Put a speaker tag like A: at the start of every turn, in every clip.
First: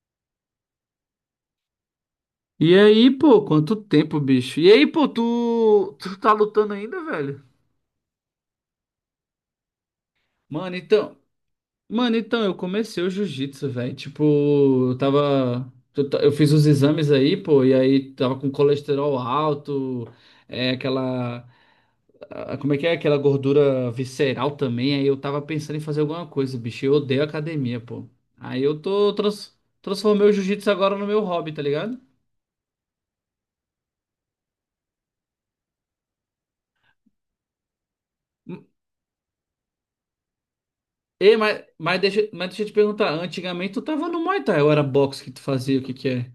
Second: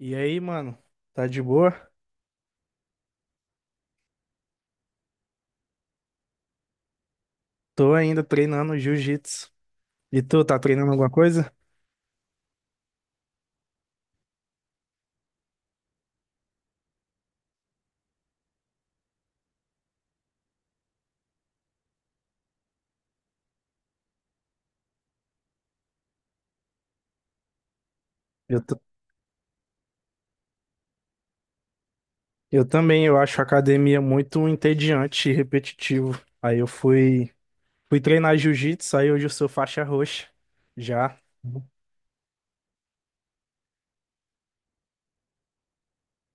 A: E aí, mano? Tá de boa?
B: E aí, pô, quanto tempo, bicho? E aí, pô, tu tá lutando ainda, velho?
A: Tô ainda treinando jiu-jitsu. E tu, tá
B: Mano,
A: treinando alguma
B: então,
A: coisa?
B: mano, então, eu comecei o jiu-jitsu, velho. Tipo, eu tava, eu, ta- eu fiz os exames aí, pô, e aí tava com colesterol alto, é aquela, como é que é? Aquela gordura visceral também. Aí eu tava pensando em fazer alguma coisa, bicho. Eu odeio academia, pô.
A: Eu,
B: Aí
A: t-
B: eu transformei o jiu-jitsu agora no meu hobby, tá ligado?
A: eu também, eu acho a academia muito entediante e repetitivo. Fui treinar jiu-jitsu, aí hoje eu sou faixa roxa. Já
B: Ei, mas deixa eu te perguntar, antigamente tu tava no Muay Thai, ou era boxe que tu fazia, o que que é?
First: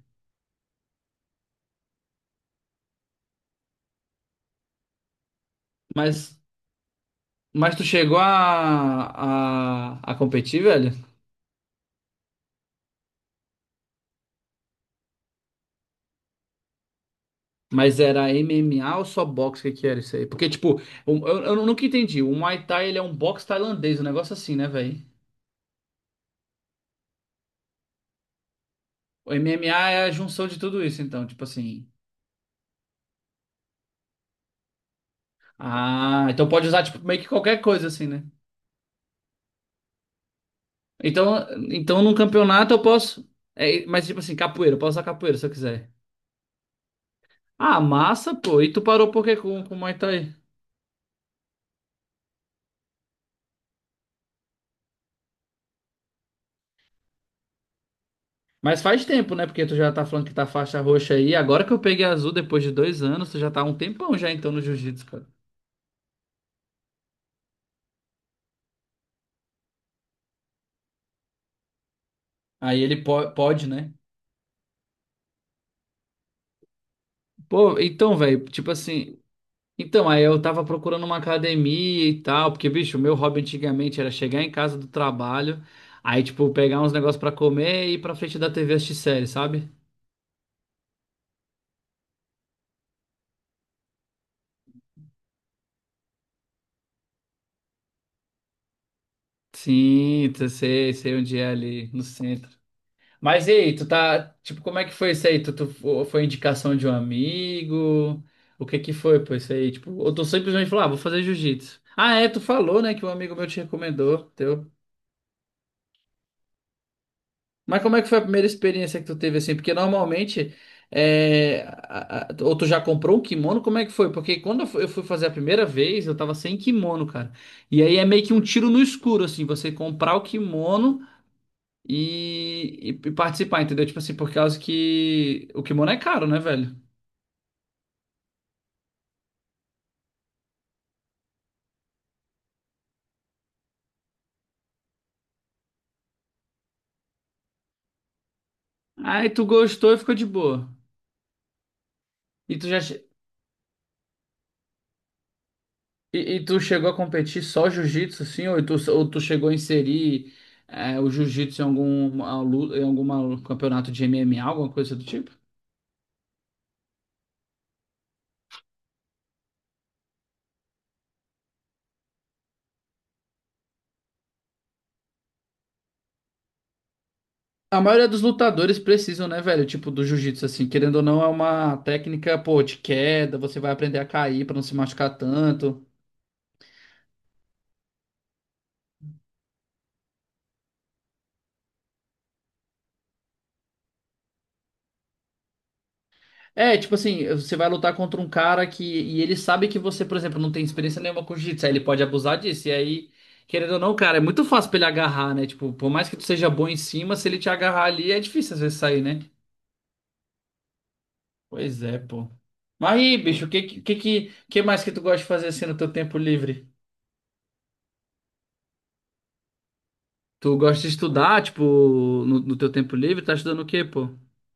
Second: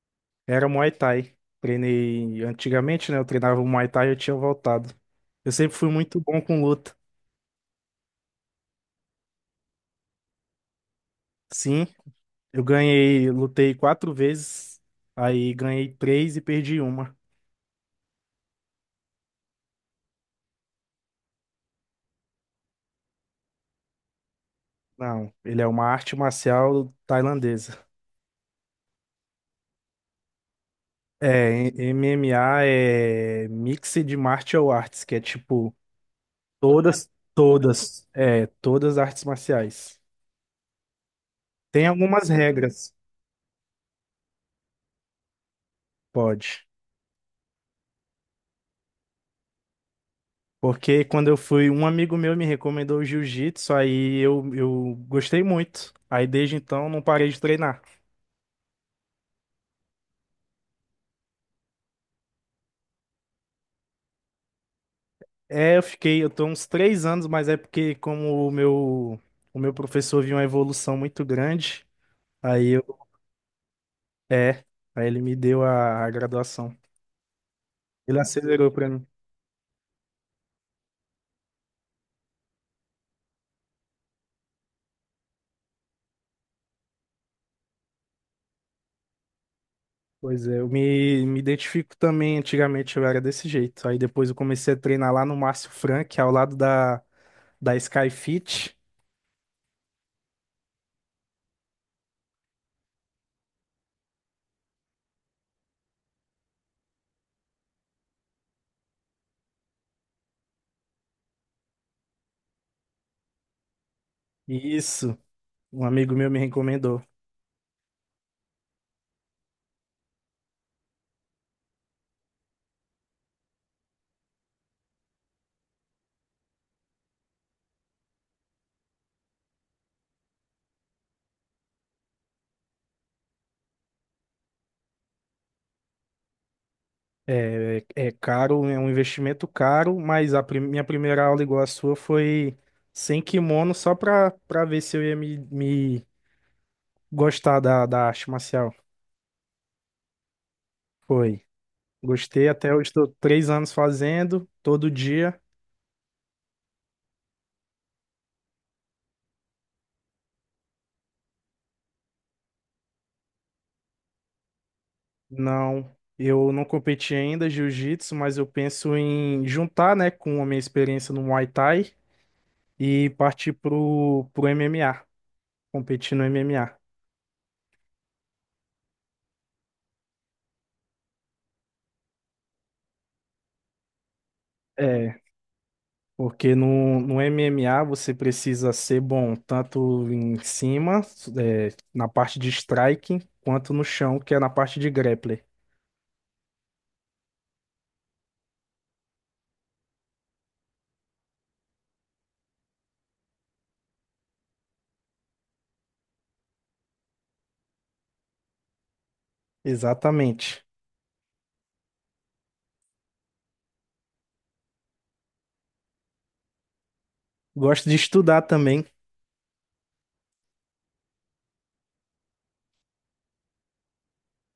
A: era Muay Thai. Treinei antigamente, né? Eu treinava o Muay Thai e eu tinha voltado. Eu sempre fui muito
B: Mas,
A: bom com luta.
B: mas tu chegou a competir, velho?
A: Sim, eu ganhei, lutei 4 vezes, aí ganhei três e perdi uma.
B: Mas era MMA ou só boxe, o que que era isso aí? Porque, tipo, eu nunca entendi, o Muay Thai ele é um boxe tailandês, um negócio assim, né, velho?
A: Não, ele é uma arte marcial tailandesa.
B: O MMA é a junção de tudo isso, então, tipo
A: É,
B: assim...
A: MMA é Mixed Martial Arts, que é tipo
B: Ah, então pode usar, tipo, meio que qualquer coisa, assim, né?
A: todas artes marciais.
B: Então,
A: Tem
B: então num
A: algumas
B: campeonato eu
A: regras,
B: posso... É, mas, tipo assim, capoeira, eu posso usar capoeira se eu quiser.
A: pode.
B: Ah, massa, pô. E tu parou por quê com o Muay Thai?
A: Porque quando eu fui, um amigo meu me recomendou o jiu-jitsu, eu gostei muito. Aí desde então não parei de treinar.
B: Mas faz tempo, né? Porque tu já tá falando que tá faixa roxa aí. Agora que eu peguei azul depois de dois anos, tu já tá há um tempão já então no jiu-jitsu, cara.
A: É, eu tô uns 3 anos, mas é porque como o o meu professor viu uma evolução muito grande, aí eu,
B: Pode, né?
A: é, aí ele me deu a graduação.
B: Pô, então,
A: Ele
B: velho,
A: acelerou
B: tipo
A: pra mim.
B: assim. Então, aí eu tava procurando uma academia e tal, porque, bicho, o meu hobby antigamente era chegar em casa do trabalho, aí, tipo, pegar uns negócios pra comer e ir pra frente da TV assistir série, sabe?
A: Pois é, me identifico também, antigamente eu era desse jeito. Aí depois eu comecei a treinar lá no Márcio Frank, ao lado da Sky Fit.
B: Sim, eu sei, sei onde é ali, no centro. Mas e aí, tu tá, tipo, como é que foi isso aí? Foi indicação de um amigo? O que que foi, pô, isso aí? Tipo, ou tu simplesmente falou, ah, vou fazer jiu-jitsu. Ah, é, tu falou, né, que um amigo meu te recomendou, teu.
A: Isso, um amigo meu me recomendou.
B: Mas como é que foi a primeira experiência que tu teve, assim? Porque normalmente, ou tu já comprou um kimono, como é que foi? Porque quando eu fui fazer a primeira vez, eu tava sem kimono, cara. E aí é meio que um tiro no escuro, assim, você comprar o kimono e participar, entendeu? Tipo assim, por causa que o kimono é caro, né, velho?
A: É, caro, é um investimento caro, mas a minha primeira aula igual a sua foi sem kimono, só pra ver se eu ia me gostar da arte marcial.
B: Aí tu gostou e ficou de boa.
A: Foi. Gostei,
B: E tu
A: até
B: já
A: hoje
B: che-
A: estou 3 anos fazendo, todo dia.
B: e tu chegou a competir só jiu-jitsu, assim, ou tu chegou a inserir o jiu-jitsu em em algum campeonato de MMA, alguma coisa do tipo?
A: Não, eu não competi ainda jiu-jitsu, mas eu penso em juntar, né, com a minha experiência no Muay Thai e partir pro MMA, competir no MMA.
B: A maioria dos lutadores precisam, né, velho? Tipo, do jiu-jitsu, assim, querendo ou não, é uma técnica, pô, de queda, você vai aprender a cair pra não se machucar tanto.
A: Porque no MMA você precisa ser bom tanto em cima, é, na parte de striking, quanto no chão, que é na parte de grappler.
B: É, tipo assim, você vai lutar contra um cara que. E ele sabe que você, por exemplo, não tem experiência nenhuma com jiu-jitsu. Aí ele pode abusar disso. E aí, querendo ou não, cara, é muito fácil pra ele agarrar, né? Tipo, por mais que tu seja bom em cima, se ele te agarrar ali, é difícil às vezes sair, né?
A: Exatamente.
B: Pois é, pô. Mas aí, bicho, o que, que mais que tu gosta de fazer assim no teu tempo livre?
A: Gosto de estudar também.
B: Tu gosta de estudar, tipo, no teu tempo livre? Tá estudando o quê, pô?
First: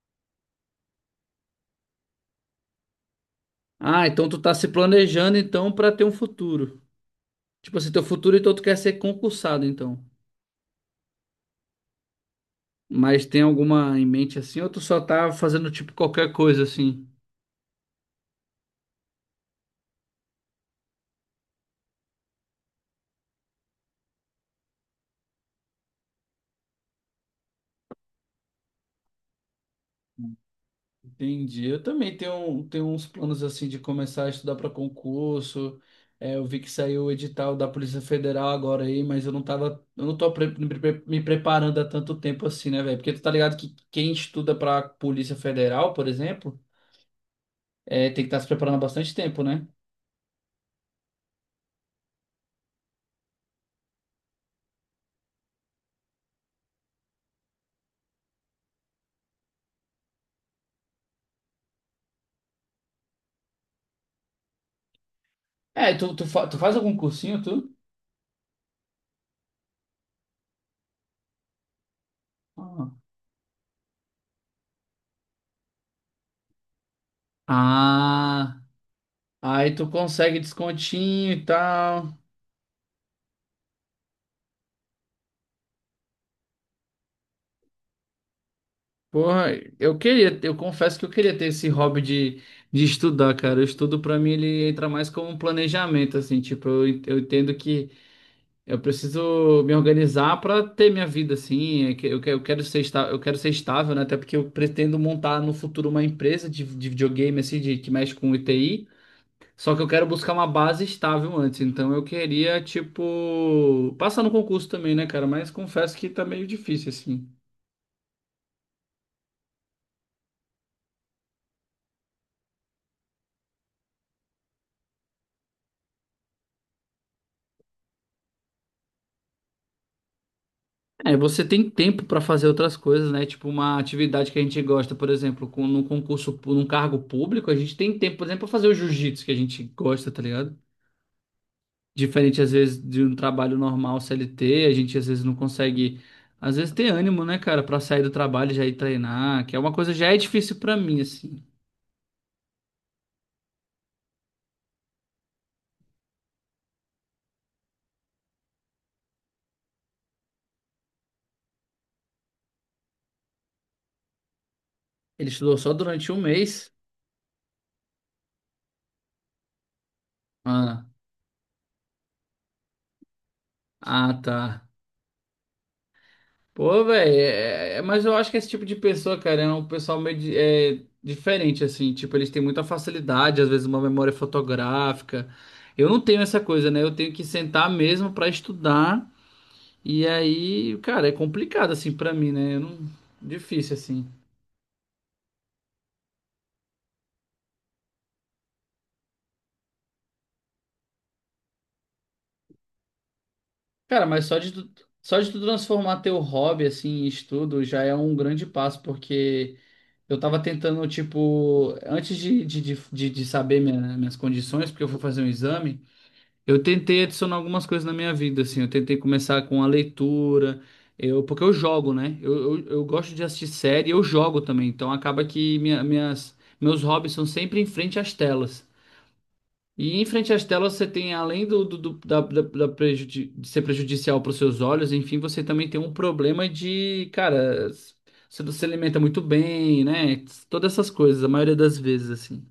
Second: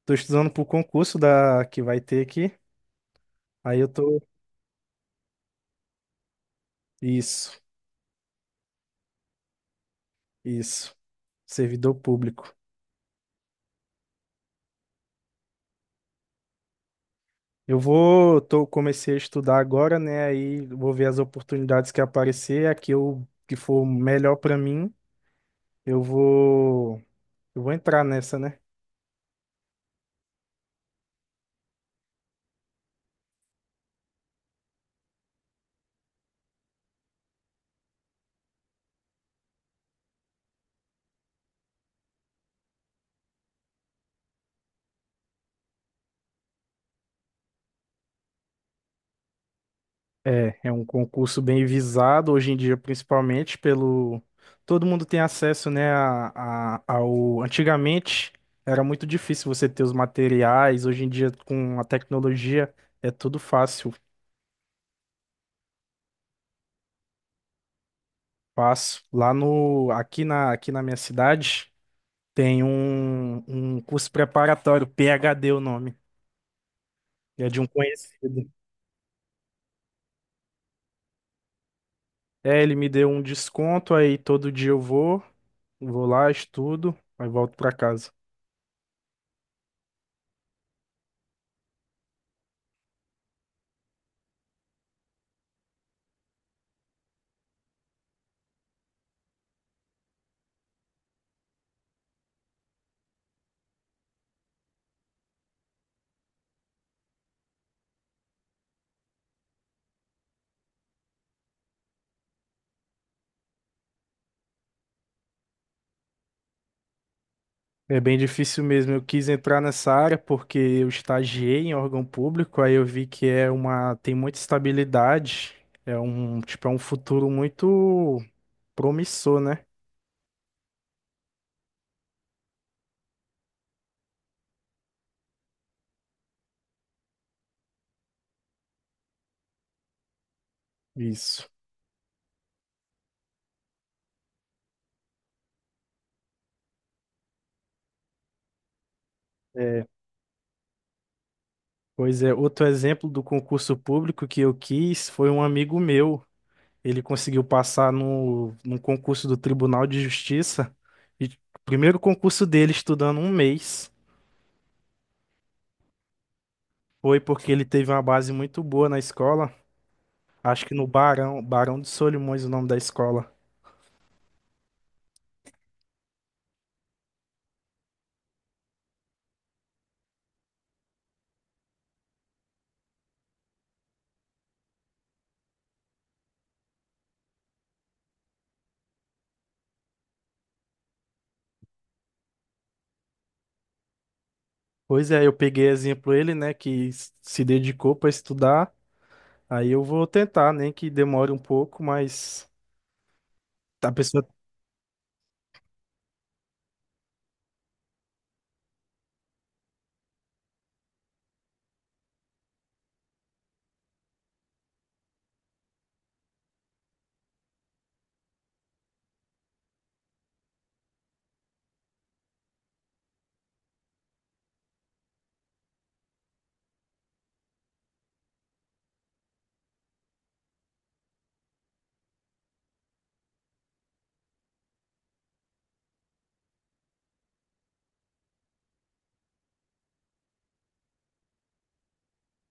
A: Tô estudando pro concurso da que vai ter aqui. Aí eu
B: Ah,
A: tô.
B: então tu tá se planejando, então, pra ter um futuro.
A: Isso,
B: Tipo assim, teu futuro, então tu quer ser concursado, então.
A: isso. Servidor público.
B: Mas tem alguma em mente assim, ou tu só tá fazendo tipo qualquer coisa assim?
A: Comecei a estudar agora, né? Aí vou ver as oportunidades que aparecer, que for melhor pra mim, eu vou, eu vou entrar nessa, né?
B: Entendi. Eu também tenho uns planos assim de começar a estudar para concurso. É, eu vi que saiu o edital da Polícia Federal agora aí, mas eu não tô pre- me preparando há tanto tempo assim, né, velho? Porque tu tá ligado que quem estuda para Polícia Federal, por exemplo, é, tem que estar se preparando há bastante tempo, né?
A: É, é um concurso bem visado hoje em dia, principalmente pelo. Todo mundo tem acesso, né, ao. Antigamente era muito difícil você ter os materiais, hoje em dia com a tecnologia é tudo fácil,
B: É, e tu faz algum cursinho, tu?
A: fácil. Lá no. Aqui aqui na minha cidade tem
B: Ah.
A: um curso preparatório, PhD o nome, é de um conhecido.
B: Ah, aí tu consegue descontinho e tal.
A: É, ele me deu um desconto, aí todo dia vou lá, estudo, aí volto pra casa.
B: Porra, eu queria, eu confesso que eu queria ter esse hobby de estudar, cara. O estudo pra mim ele entra mais como um planejamento, assim, tipo, eu entendo que eu preciso me organizar pra ter minha vida, assim. É que eu quero ser estável, né? Até porque eu pretendo montar no futuro uma empresa de videogame, assim, de, que mexe com ITI. Só que eu quero buscar uma base estável antes. Então eu queria, tipo, passar no concurso também, né, cara? Mas confesso que tá meio difícil, assim.
A: É bem difícil mesmo. Eu quis entrar nessa área porque eu estagiei em órgão público, aí eu vi que é uma, tem muita estabilidade, é um, tipo, é um futuro muito promissor, né?
B: É, você tem tempo para fazer outras coisas, né? Tipo uma atividade que a gente gosta, por exemplo, num concurso, num cargo público, a gente tem tempo, por exemplo, para fazer o jiu-jitsu que a gente gosta, tá ligado?
A: Isso.
B: Diferente, às vezes, de um trabalho normal CLT, a gente às vezes não às vezes ter ânimo, né, cara, para sair do trabalho e já ir treinar, que é uma
A: É,
B: coisa que já é difícil para mim, assim.
A: pois é, outro exemplo do concurso público que eu quis foi um amigo meu. Ele conseguiu passar no concurso do Tribunal de Justiça e o primeiro concurso dele estudando um mês.
B: Ele estudou só durante um mês.
A: Foi porque ele teve uma base muito boa na escola. Acho que
B: Ah,
A: no Barão de Solimões, o nome da escola.
B: ah, tá. Pô, velho, é, mas eu acho que esse tipo de pessoa, cara, é um pessoal é, diferente, assim. Tipo, eles têm muita facilidade, às vezes uma memória fotográfica. Eu não tenho essa coisa, né? Eu tenho que sentar mesmo pra estudar. E aí, cara, é complicado, assim, pra mim, né? Eu não... Difícil, assim.
A: Pois é, eu peguei exemplo ele, né, que se dedicou para estudar. Aí eu vou tentar, nem que demore um pouco, mas a
B: Cara,
A: pessoa,
B: mas só de tu transformar teu hobby, assim, em estudo já é um grande passo, porque eu tava tentando, tipo, antes de saber minhas condições, porque eu fui fazer um exame. Eu tentei adicionar algumas coisas na minha vida, assim. Eu tentei começar com a leitura, eu, porque eu jogo, né? Eu gosto de assistir série, eu jogo também. Então acaba que meus hobbies são sempre em frente às telas. E em frente às telas você tem, além da de ser prejudicial para os seus olhos, enfim, você também tem um problema de, cara, você não se alimenta muito bem, né? Todas essas coisas, a maioria das vezes, assim.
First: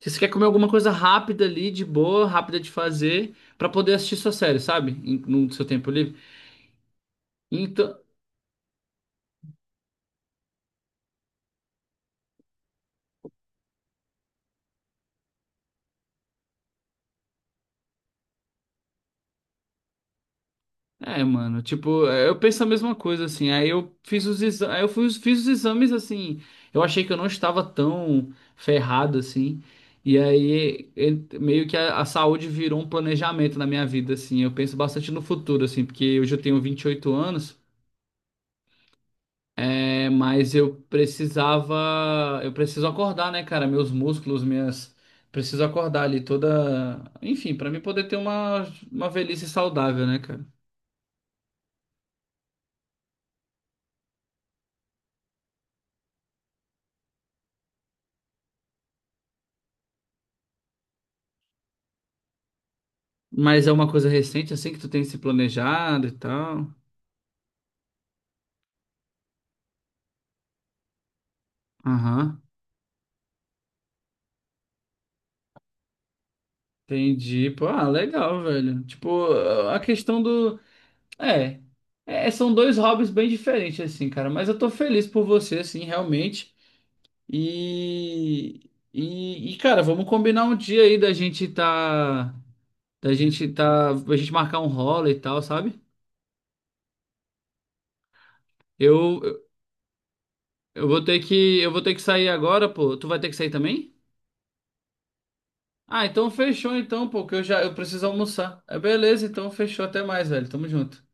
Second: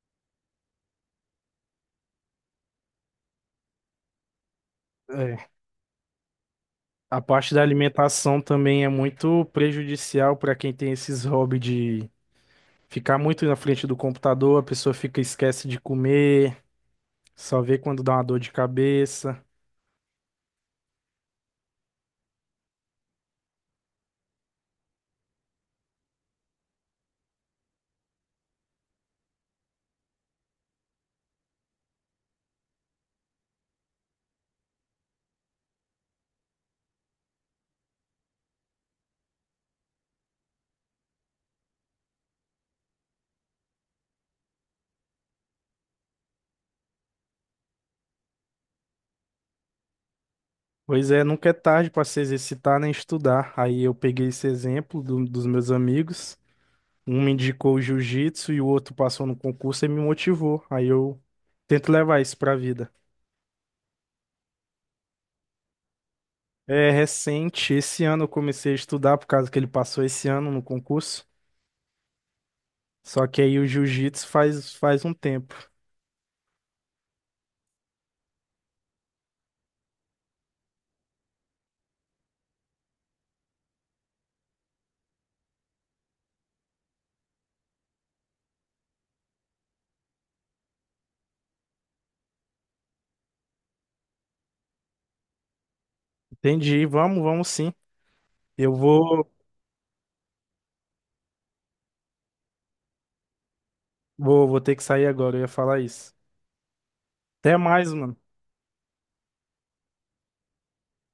B: Se você quer comer alguma coisa rápida ali, de boa, rápida de fazer, pra poder assistir sua série, sabe?
A: é,
B: No seu tempo livre.
A: a parte da
B: Então,
A: alimentação também é muito prejudicial para quem tem esses hobbies de ficar muito na frente do computador, a pessoa fica esquece de comer, só vê quando dá uma dor de cabeça.
B: é, mano, tipo, é, eu penso a mesma coisa, assim. Aí eu fiz os exames, fiz os exames, assim. Eu achei que eu não estava tão ferrado, assim. E aí, meio que a saúde virou um planejamento na minha vida, assim. Eu penso bastante no futuro, assim, porque hoje eu tenho 28 anos. É, mas eu precisava, eu preciso acordar, né, cara? Meus preciso acordar ali toda, enfim, pra mim poder ter uma velhice saudável, né, cara?
A: Pois é, nunca é tarde para se exercitar nem estudar. Aí eu peguei esse exemplo dos meus amigos. Um me indicou o jiu-jitsu e o outro passou no concurso e me motivou. Aí eu tento levar isso pra vida.
B: Mas é uma coisa recente, assim que tu tem se planejado e tal.
A: É recente, esse ano eu comecei a estudar por causa que ele passou esse ano no concurso.
B: Aham.
A: Só que aí o jiu-jitsu faz um tempo.
B: Entendi. Pô, ah, legal, velho. Tipo, a questão do, é, é, são dois hobbies bem diferentes assim, cara, mas eu tô feliz por você assim, realmente. E e, cara, vamos combinar um dia aí da gente tá, a gente marcar um rola e tal, sabe?
A: Entendi, vamos sim. Eu
B: Eu,
A: vou,
B: eu eu vou ter que sair agora, pô. Tu vai ter que sair também?
A: vou ter que sair agora, eu ia falar
B: Ah,
A: isso.
B: então fechou então, pô, que eu
A: Até
B: já, eu
A: mais,
B: preciso
A: mano.
B: almoçar. É beleza, então fechou, até mais, velho. Tamo junto.